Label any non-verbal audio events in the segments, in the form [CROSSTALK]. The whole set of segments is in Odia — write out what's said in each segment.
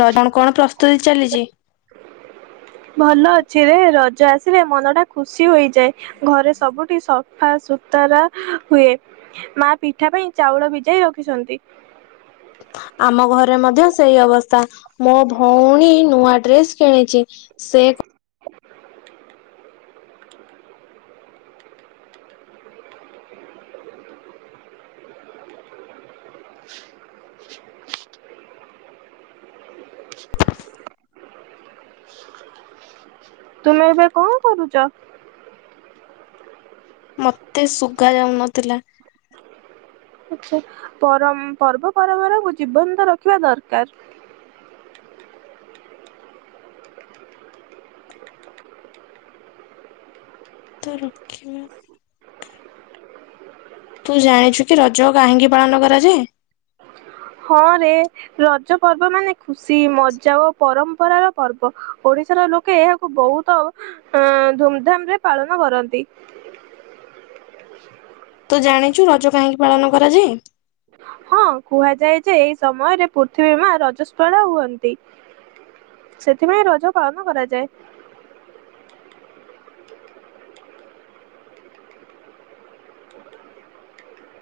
ରଜରେ କଣ ପ୍ରସ୍ତୁତି ଚାଲିଛି। ଭଲ ଅଛି ରେ ରଜ ଆସିଲେ ମନ ଟା ଖୁସି ହୋଇଯାଏ। ଘରେ ସବୁଠି ସଫା ସୁତରା ହୁଏ। ମା ପିଠା ପାଇଁ ଚାଉଳ ଭିଯାଇ ରଖିଛନ୍ତି। ଆମ ଘରେ ମଧ୍ୟ ସେଇ ଅବସ୍ଥା। ମୋ ଭଉଣୀ ନୂଆ ଡ୍ରେସ୍ କିଣିଛି ସେ [INAUDIBLE] [INAUDIBLE] [INAUDIBLE] ତୁମେ ଏବେ କଣ କରୁଛ। ମତେ ଶୁଭା ଯାଉନଥିଲା। ଆଛା ପର ପର୍ବପମ୍ବରାକୁ ଜୀବନ୍ତ ରଖିବା ଦରକାର। ତ ରଖିବା। ତୁ ଜାଣିଛୁ କି ରଜ କାହିଁକି ପାଳନ କରାଯାଏ? ହଁ ରେ। ରଜ ପର୍ବ ମାନେ ଖୁସି ମଜା ଓ ପରମ୍ପରାର ପର୍ବ ଓଡିଶାର ଲୋକେ ବହୁତ ଅ ଧୁମଧାମ ରେ ପାଳନ କରନ୍ତି। ତୁ ଜାଣିଛୁ ରଜ କାହିଁକି ପାଳନ କରାଯାଏ? ହଁ କୁହାଯାଏ ଯେ ଏଇ ସମୟରେ ପୃଥିବୀ ମା ରଜସ୍ପଳା ହୁଅନ୍ତି। ସେଥିପାଇଁ ରଜ ପାଳନ କରାଯାଏ।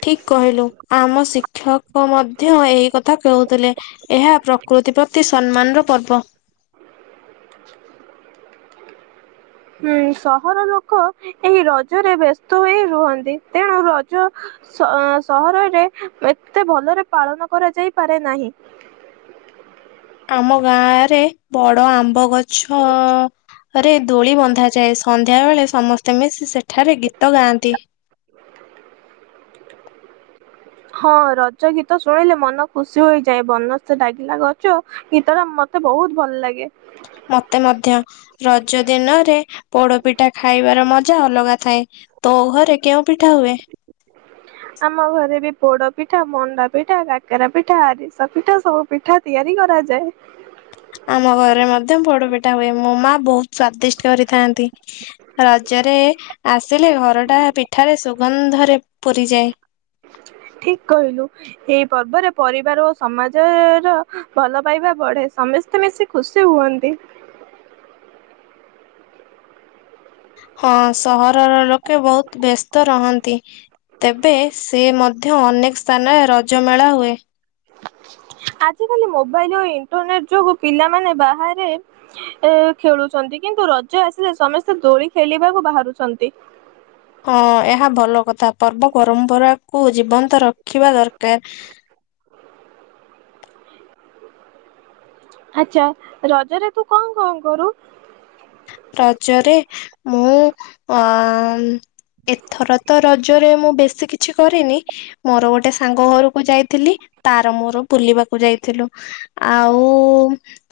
ଠିକ କହିଲୁ ଆମ ଶିକ୍ଷକ ମଧ୍ୟ ଏହି କ ଏହି କଥା କହୁଥିଲେ ଏହା ପ୍ରକୃତି ପ୍ରତି ସମ୍ମାନର ପର୍ବ। [INAUDIBLE] ଉଁ ସହର ଲୋକ ଏହି ରଜରେ ବ୍ୟସ୍ତ ହୋଇ ରୁହନ୍ତି ତେଣୁ ରଜ ସହରରେ ଏତେ ଭଲରେ ପାଳନ କରାଯାଇପାରେ ନାହିଁ। ଆମ ଗାଁ ରେ ବଡ ଆମ୍ବ ଗଛ ଆରେ ଦୋଳି ବନ୍ଧାଯାଏ, ସନ୍ଧ୍ୟାବେଳେ ସମସ୍ତେ ମିଶି ସେଠାରେ ଗୀତ ଗାଆନ୍ତି। ହଁ ରଜ ଗୀତ ଶୁଣିଲେ ମନ ଖୁସି ହୋଇଯାଏ, ବନସ୍ତେ ଡାକିଲା ଗଜ। ଗୀତଟା ମତେ ବହୁତ ଭଲ ଲାଗେ। ମତେ ମଧ୍ୟ, ରଜ ଦିନରେ ପୋଡ଼ପିଠା ଖାଇବାର ମଜା ଅଲଗା ଥାଏ। ତୋ ଘରେ କେଉଁ ପିଠା ହୁଏ? ଆମ ଘରେ ବି ପୋଡ଼ ପିଠା, ମଣ୍ଡା ପିଠା, କାକେରା ପିଠା, ଆରିସା ପିଠା, ସବୁ ପିଠା ତିଆରି କରାଯାଏ। ଆମ ଘରେ ମଧ୍ୟ ପୋଡ଼ ପିଠା ହୁଏ, ମୋ ମା ବହୁତ ସ୍ଵାଦିଷ୍ଟ କରିଥାନ୍ତି। ରଜରେ ଆସିଲେ ଘରଟା ପିଠାରେ ସୁଗନ୍ଧରେ ପୁରିଯାଏ। ଠିକ୍ କହିଲୁ। ଏଇ ପର୍ବରେ ପରିବାର ଓ ସମାଜର ଭଲ ପାଇବା ବଢେ, ସମସ୍ତେ ମିଶି ଖୁସି ହୁଅନ୍ତି। ହଁ ସହରର ଲୋକେ ବହୁତ ବ୍ୟସ୍ତ ରହନ୍ତି। ତେବେ ସେ ମଧ୍ୟ ଅନେକ ସ୍ଥାନରେ ରଜମେଳା ହୁଏ। ଆଜିକାଲି ମୋବାଇଲ୍ ଓ ଇଣ୍ଟରନେଟ ଯୋଗୁ ପିଲାମାନେ ବାହାରେ ଏ ଖେଳୁଛନ୍ତି କିନ୍ତୁ ରଜ ଆସିଲେ ସମସ୍ତେ ଦୋଳି ଖେଳିବାକୁ ବାହାରୁଛନ୍ତି। ହଁ ଏହା ଭଲ କଥା, ପର୍ବ ପରମ୍ପରାକୁ ଜୀବନ୍ତ ରଖିବା ଦରକାର। ଆଚ୍ଛା ରଜରେ ତୁ କଣ କଣ କରୁ? ରାଜରେ ମୁଁ ଅଁ ଏଥର ତ ରଜରେ ମୁଁ ବେଶୀ କିଛି କରିନି। ମୋର ଗୋଟେ ସାଙ୍ଗ ଘରକୁ ଯାଇଥିଲି ତାର ମୋର ବୁଲିବାକୁ ଯାଇଥିଲୁ। ଆଉ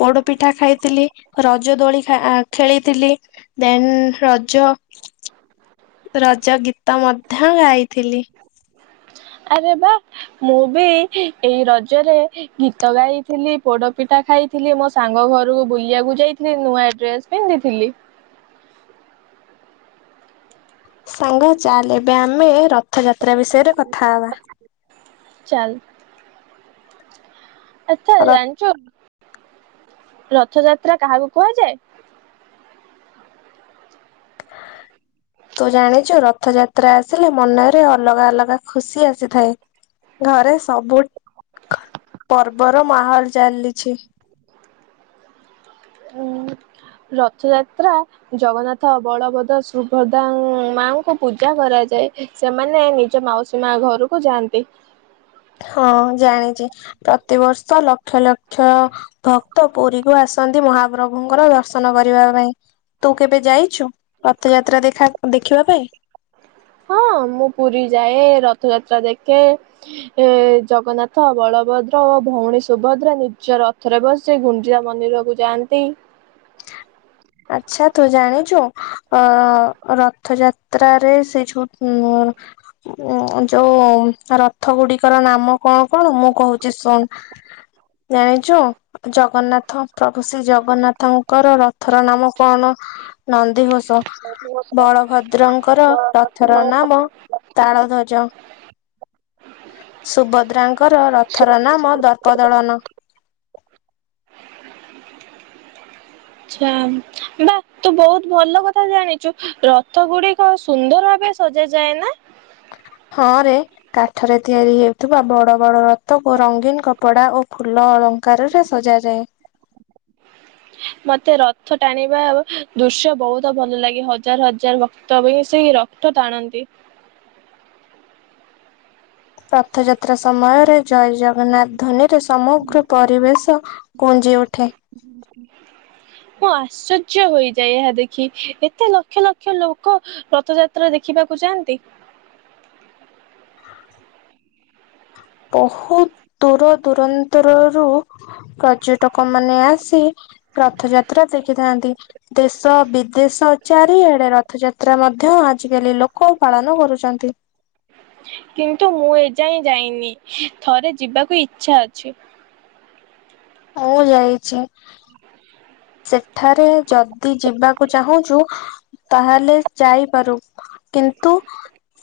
ପୋଡ଼ପିଠା ଖାଇଥିଲି, ରଜ ଦୋଳି ଖା ଆ ଖେଳିଥିଲି, ଦେନ୍ ରଜ ରଜ ଗୀତ ମଧ୍ୟ ଗାଇଥିଲି। ଆରେ ବା! ମୁଁ ବି ଏଇ ରଜରେ ଗୀତ ଗାଇଥିଲି, ପୋଡ଼ପିଠା ଖାଇ ଥିଲି, ମୋ ସାଙ୍ଗ ଘରକୁ ବୁଲିବାକୁ ଯାଇଥିଲି, ନୂଆ ଡ୍ରେସ୍ ପିନ୍ଧିଥିଲି। ସାଙ୍ଗ ଚାଲ୍ ଏବେ ଆମେ ରଥଯାତ୍ରା ବିଷୟରେ କଥା ହବା। ଚାଲ୍। ଆଚ୍ଛା ର ଜାଣିଛୁ ରଥଯାତ୍ରା କାହାକୁ କୁହାଯାଏ? ତୁ ଜାଣିଚୁ ରଥଯାତ୍ରା ଆସିଲେ ମନରେ ଅଲଗା ଅଲଗା ଖୁସି ଆସିଥାଏ। ଘରେ ସବୁ [INAUDIBLE] ପର୍ବର ମାହୋଲ୍ ଚାଲିଛି। [INAUDIBLE] ଉଁ ରଥଯାତ୍ରା ଜଗନ୍ନାଥ, ବଳଭଦ୍ର, ସୁଭ୍ରଦା ମାଆଙ୍କୁ ପୂଜା କରାଯାଏ। ସେମାନେ ନିଜ ମାଉସୀ ମା ଘରକୁ ଯାଆନ୍ତି। ହଁ ଜାଣିଚି, ପ୍ରତିବର୍ଷ ଲକ୍ଷ ଲକ୍ଷ ଭକ୍ତ ପୁରୀକୁ ଆସନ୍ତି ମହାପ୍ରଭୁଙ୍କର ଦର୍ଶନ କରିବା ପାଇଁ। ତୁ କେବେ ଯାଇଛୁ ରଥଯାତ୍ରା ଦେଖା ଦେଖିବା ପାଇଁ? ହଁ ମୁଁ ପୁରୀ ଯାଏ ରଥଯାତ୍ରା ଦେଖେ। ଏ ଜଗନ୍ନାଥ, ବଳଭଦ୍ର ଓ ଭଉଣୀ ସୁଭଦ୍ରା ନିଜ ରଥରେ ବସି ସେ ଗୁଞ୍ଜିରା ମନ୍ଦିରକୁ ଯାଆନ୍ତି। ଆଚ୍ଛା ତୁ ଜାଣିଚୁ ଅ ରଥଯାତ୍ରାରେ ସେ ଯୋଉ ଉଁ ଉଁ ଯୋଉ ରଥ ଗୁଡିକର ନାମ କଣ କଣ ମୁଁ କହୁଛି ଶୁଣ। ଜାଣିଚୁ ଜଗନ୍ନାଥ ପ୍ରଭୁ ଶ୍ରୀ ଜଗନ୍ନାଥଙ୍କର ରଥର ନାମ କଣ? ନନ୍ଦିଘୋଷ। ବଳଭଦ୍ରଙ୍କର ରଥର ନାମ ତାଳଧ୍ୱଜ। ସୁଭଦ୍ରାଙ୍କର ରଥର ନାମ ଦର୍ପଦଳନ। [INAUDIBLE] ଶ୍ୟାମ୍ ବାଃ ତୁ ବହୁତ ଭଲ କଥା ଜାଣିଚୁ। ରଥ ଗୁଡ଼ିକ ସୁନ୍ଦର ଭାବେ ସଜା ଯାଏ ନାଁ। ହଁ ରେ। କାଠରେ ତିଆରି ହେଉଥିବା ବଡ଼ ବଡ ରଥକୁ ରଙ୍ଗୀନ କପଡ଼ା ଓ ଫୁଲ ଦାନୀ ଘରରେ ସଜା ଯାଏ। ମତେ ରଥ ଟାଣିବାଳୁ ଦୃଶ୍ୟ ବହୁତ ଭଲ ଲାଗେ। ହଜାର ହଜାର ଭକ୍ତ ମିଶି କି ରଥ ରଥ ଟାଣନ୍ତି। ରଥଯାତ୍ରା ସମୟରେ ଜୟ ଜଗନ୍ନାଥ ଧ୍ୱନିରେ ସମଗ୍ର ପରିବେଶ ଙ୍କୁ ଯେଉଁଠି ହୁଁ ମୁଁ ଆଶ୍ଚର୍ଯ୍ୟ ହୋଇଯାଏ ଏହା ଦେଖି। ଏତେ ଲକ୍ଷ ଲକ୍ଷ ଲୋକ ରଥଯାତ୍ରା ଦେଖିବାକୁ ଯାଆନ୍ତି। ବହୁତ୍ ଦୂର ଦୂରାନ୍ତରରୁ ପର୍ଯ୍ୟଟକ ମାନେ ଆସି ରଥଯାତ୍ରା ଦେଖିଥାନ୍ତି। ଦେଶ ବିଦେଶ ଚାରିଆଡ଼େ ରଥଯାତ୍ରା ମଧ୍ୟ ଆଜିକାଲି ଲୋକ ପାଳନ କରୁଚନ୍ତି। କିନ୍ତୁ ମୁଁ ଏ ଯାଏଁ ଯାଇନି। ଥରେ ଯିବାକୁ ଇଚ୍ଛା ଅଛି। ଆଉ ଜାଣିଛି। ହୁଁ ସେଠାରେ ଯଦି ଯିବାକୁ ଚାହୁଁଚୁ ତାହେଲେ ଯାଇପାରୁ। କିନ୍ତୁ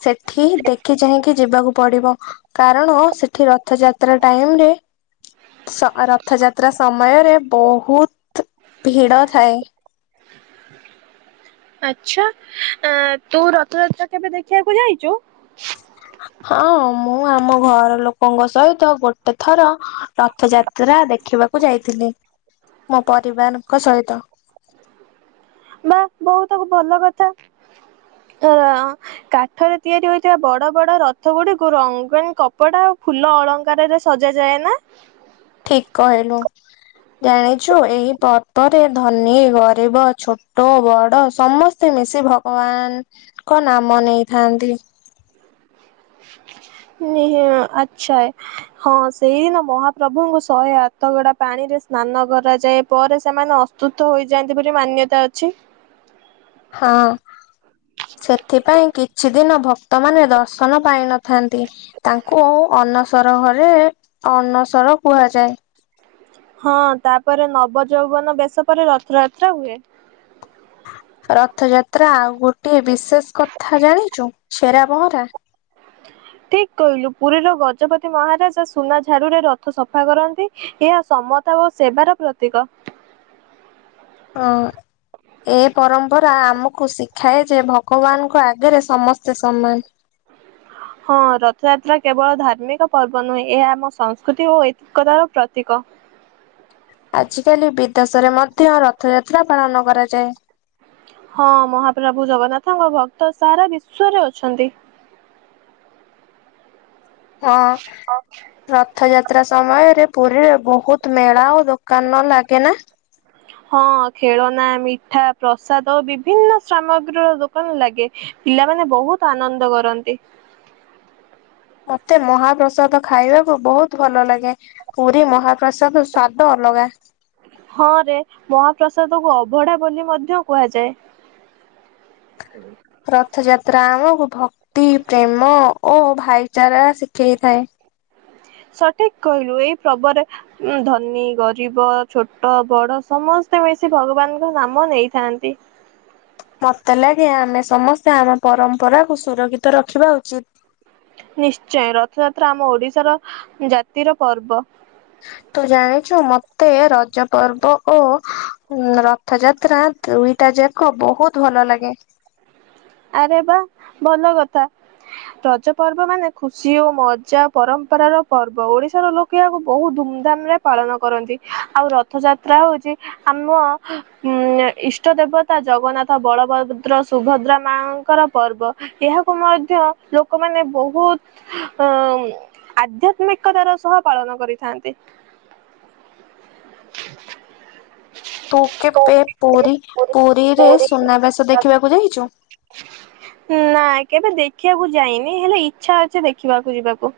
ସେଠି ଦେଖି ଚାହିଁ କି ଯିବାକୁ ପଡ଼ିବ। କାରଣ ସେଠି ରଥଯାତ୍ରା ଟାଇମରେ ସ୍ ରଥଯାତ୍ରା ସମୟରେ ବହୁତ ଭିଡ଼ ଥାଏ। ଆଚ୍ଛା ତୁ ରଥଯାତ୍ରା କେବେ ଦେଖିବାକୁ ଯାଇଚୁ? ହଁ ମୁଁ ଆମ ଘର ଲୋକଙ୍କ ସହିତ ଗୋଟେ ଥର ର ରଥଯାତ୍ରା ଦେଖିବାକୁ ଯାଇଥିଲି। ମୋ ପରିବାରଙ୍କ ସହିତ। ବାଃ ବାଃ ବହୁତ ଭଲ କଥା। କାଠରେ ତିଆରି ହୋଇଥିବା ବଡ଼ ବଡ଼ ରଥ ଗୁଡ଼ିକୁ ରଙ୍ଗିନ୍ କପଡ଼ା ଆଉ ଫୁଲ ଅଳଙ୍କାରରେ ସଜା ଯାଏ ନାଁ। ଠିକ୍ କହିଲୁ। ଜାଣିଛୁ ଏହି ପର୍ବରେ ଧନୀ ଗରିବ ଛୋଟ ବଡ଼ ସମ୍ ସମସ୍ତେ ମିଶି ଭଗବାନଙ୍କ ନାମ ନେଇଥାନ୍ତି। ହ ନିହିମା ଆଚ୍ଛା ଏ। ହଁ ସେହିଦିନ ମହାପ୍ରଭୁଙ୍କୁ ଶହେ ଆଠ ଗରା ପାଣିରେ ସ୍ନାନ କରାଯାଏ। ପରେ ସେମାନେ ତୁତ ହୋଇଯାଆନ୍ତି ବୋଲି ମାନ୍ୟତା ଅଛି। ହଁ ସେଥିପାଇଁ କିଛି ଦିନ ଭକ୍ତମାନେ ଦର୍ଶନ ପାଇନଥାନ୍ତି। ତାଙ୍କୁ ଅନସର ଘରେ ଅନସର କୁହାଯାଏ। ହଁ ତାପରେ ନବ ଯୌବନ ବେଶ ପରେ ରଥଯାତ୍ରା ହୁଏ। ରଥଯାତ୍ରା ଆଉ ଗୋଟେ ବିଶେଷ କଥା ଜାଣିଚୁ ଛେରା ପହଁରା। ଠିକ କହିଲୁ ପୁରୀର ଗଜପତି ମହାରାଜା ସୁନା ଝାଡ଼ୁରେ ରଥ ସଫା କରନ୍ତି। ଏହା ସମତା ଓ ସେବାର ପ୍ରତୀକ। ହଁ। ଏ ପରମ୍ପରା ଆମକୁ ଶିଖାଏ ଯେ ଭଗବାନଙ୍କ ଆଗରେ ସମସ୍ତେ ସମାନ। ହଁ ରଥଯାତ୍ରା କେବଳ ଧାର୍ମିକ ପର୍ବ ନୁହେଁ ଏହା ଆମ ସଂସ୍କୃତି ଓ ଐତିକତାର ପ୍ରତୀକ। ଆଜିକାଲି ବିଦେଶରେ ମଧ୍ୟ ରଥଯାତ୍ରା ପାଳନ କରାଯାଏ। ହଁ ମହାପ୍ରଭୁ ଜଗନ୍ନାଥଙ୍କ ଭକ୍ତ ସାରା ବିଶ୍ଵରେ ଅଛନ୍ତି। ହଁ। ରଥଯାତ୍ରା ସମୟରେ ପୁରୀରେ ବହୁତ ମେଳା ଓ ଦୋକାନ ଲାଗେ ନା? ହଁ ଖେଳନା, ମିଠା, ପ୍ରସାଦ ବିଭିନ୍ନ ସାମଗ୍ରୀର ଦୋକାନ ଲାଗେ। ପିଲାମାନେ ବହୁତ ଆନନ୍ଦ କରନ୍ତି। ମତେ ମହାପ୍ରସାଦ ଖାଇବାକୁ ବହୁତ ଭଲ ଲାଗେ। ପୁରୀ ମହାପ୍ରସାଦ ସ୍ଵାଦ ଅଲଗା। ହଁ ରେ ମହାପ୍ରସାଦକୁ ଅଭଢା ବୋଲି ମଧ୍ୟ କୁହାଯାଏ। [INAUDIBLE] ରଥଯାତ୍ରା ଆମକୁ ଭକ୍ତି, ପ୍ରେମ ଓ ଭାଇଚାରା ଶିଖେଇଥାଏ। ସଠିକ କହିଲୁ ଏଇ ପର୍ବରେ ଉ ଧନୀ, ଗରିବ, ଛୋଟ, ବଡ ସମସ୍ତେ ମିଶି ଭଗବାନଙ୍କ ନାମ ନେଇଥାନ୍ତି। ମତେ ଲାଗେ ଆମେ ସମସ୍ତେ ଆମ ପରମ୍ପରାକୁୁ ସୁରକ୍ଷିତ ରଖିବା ଉଚିତ୍। ନିଶ୍ଚୟ ରଥଯାତ୍ରା ଆମ ଓଡିଶାର ଜାତିର ପର୍ବ। ତୁ ଜାଣିଛୁ ମତେ ରଜ ପର୍ବ ଓ ରଥଯାତ୍ରା ଦୁଇଟା ଯାକ ବହୁତ ଭଲ ଲାଗେ। ଆରେ ବା ଭଲ କଥା! ରଜ ପର୍ବ ମାନେ ଖୁସି ଓ ମଜା ପରମ୍ପରର ପର୍ବ ଓଡିଶାର ଲୋକ କେଆକୁ ବହୁତ ଧୁମଧାମ ରେ ପାଳନ କରନ୍ତି। ଆଉ ରଥଯାତ୍ରା ହଉଛି ଆମ ଉଁ ଇଷ୍ଟ ଦେବତା ଜଗନ୍ନାଥ, ବଳଭଦ୍ର, ସୁଭଦ୍ରା ମାଙ୍କର ପର୍ବ। ଏହାକୁ ମଧ୍ୟ ଲୋକମାନେ ବହୁତ ଅଉମ୍ ଆଧ୍ୟାତ୍ମିକତାର ସହ ପାଳନ କରିଥାନ୍ତି। [INAUDIBLE] ତୁ କେବେ ପୁରୀ ପୁରୀରେ ସୁନାବେଶ ଦେଖିବାକୁ ଯାଇଛୁ? ନା କେବେ ଦେଖିବାକୁ ଯାଇନି, ହେଲେ ଇଚ୍ଛା ଅଛି ଦେଖିବାକୁ ଯିବାକୁ।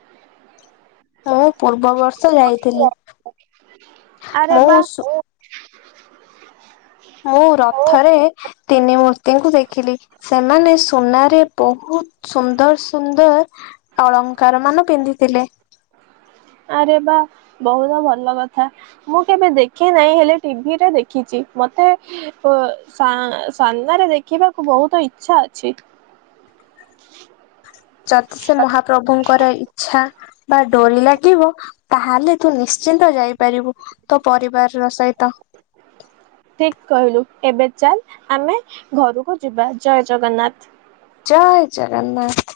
ମୁଁ ପୂର୍ବ ବର୍ଷ ଯାଇଥିଲି। ଆରେ ମୁଁ ବା ସୁ ମୁଁ ରଥରେ ତିନି ମୂର୍ତ୍ତିଙ୍କୁ ଦେଖିଲି। ସେମାନେ ସୁନାରେ ବହୁତ ସୁନ୍ଦର ସୁନ୍ଦର ଅଳଙ୍କାର ମାନ ପିନ୍ଧିଥିଲେ। ଆରେ ବା ବହୁତ ଭଲ କଥା। ମୁଁ କେବେ ଦେଖି ନାହିଁ ହେଲେ ଟିଭିରେ ଦେଖିଛି, ମତେ ଓ ସା ସାମ୍ନାରେ ଦେଖିବାକୁ ବହୁତ ଇଛା ଅଛି। ଯଦି ସେ ମହାପ୍ରଭୁଙ୍କର ଇଚ୍ଛା ବା ଡୋରି ଲାଗିବ ତାହେଲେ ତୁ ନିଶ୍ଚିନ୍ତ ଯାଇପାରିବୁ ତୋ ପରିବାରର ସହିତ। ଠିକ କହିଲୁ ଏବେ ଚାଲ ଆମେ ଘରକୁ ଯିବା ଜୟ ଜଗନ୍ନାଥ। ଜୟ ଜଗନ୍ନାଥ।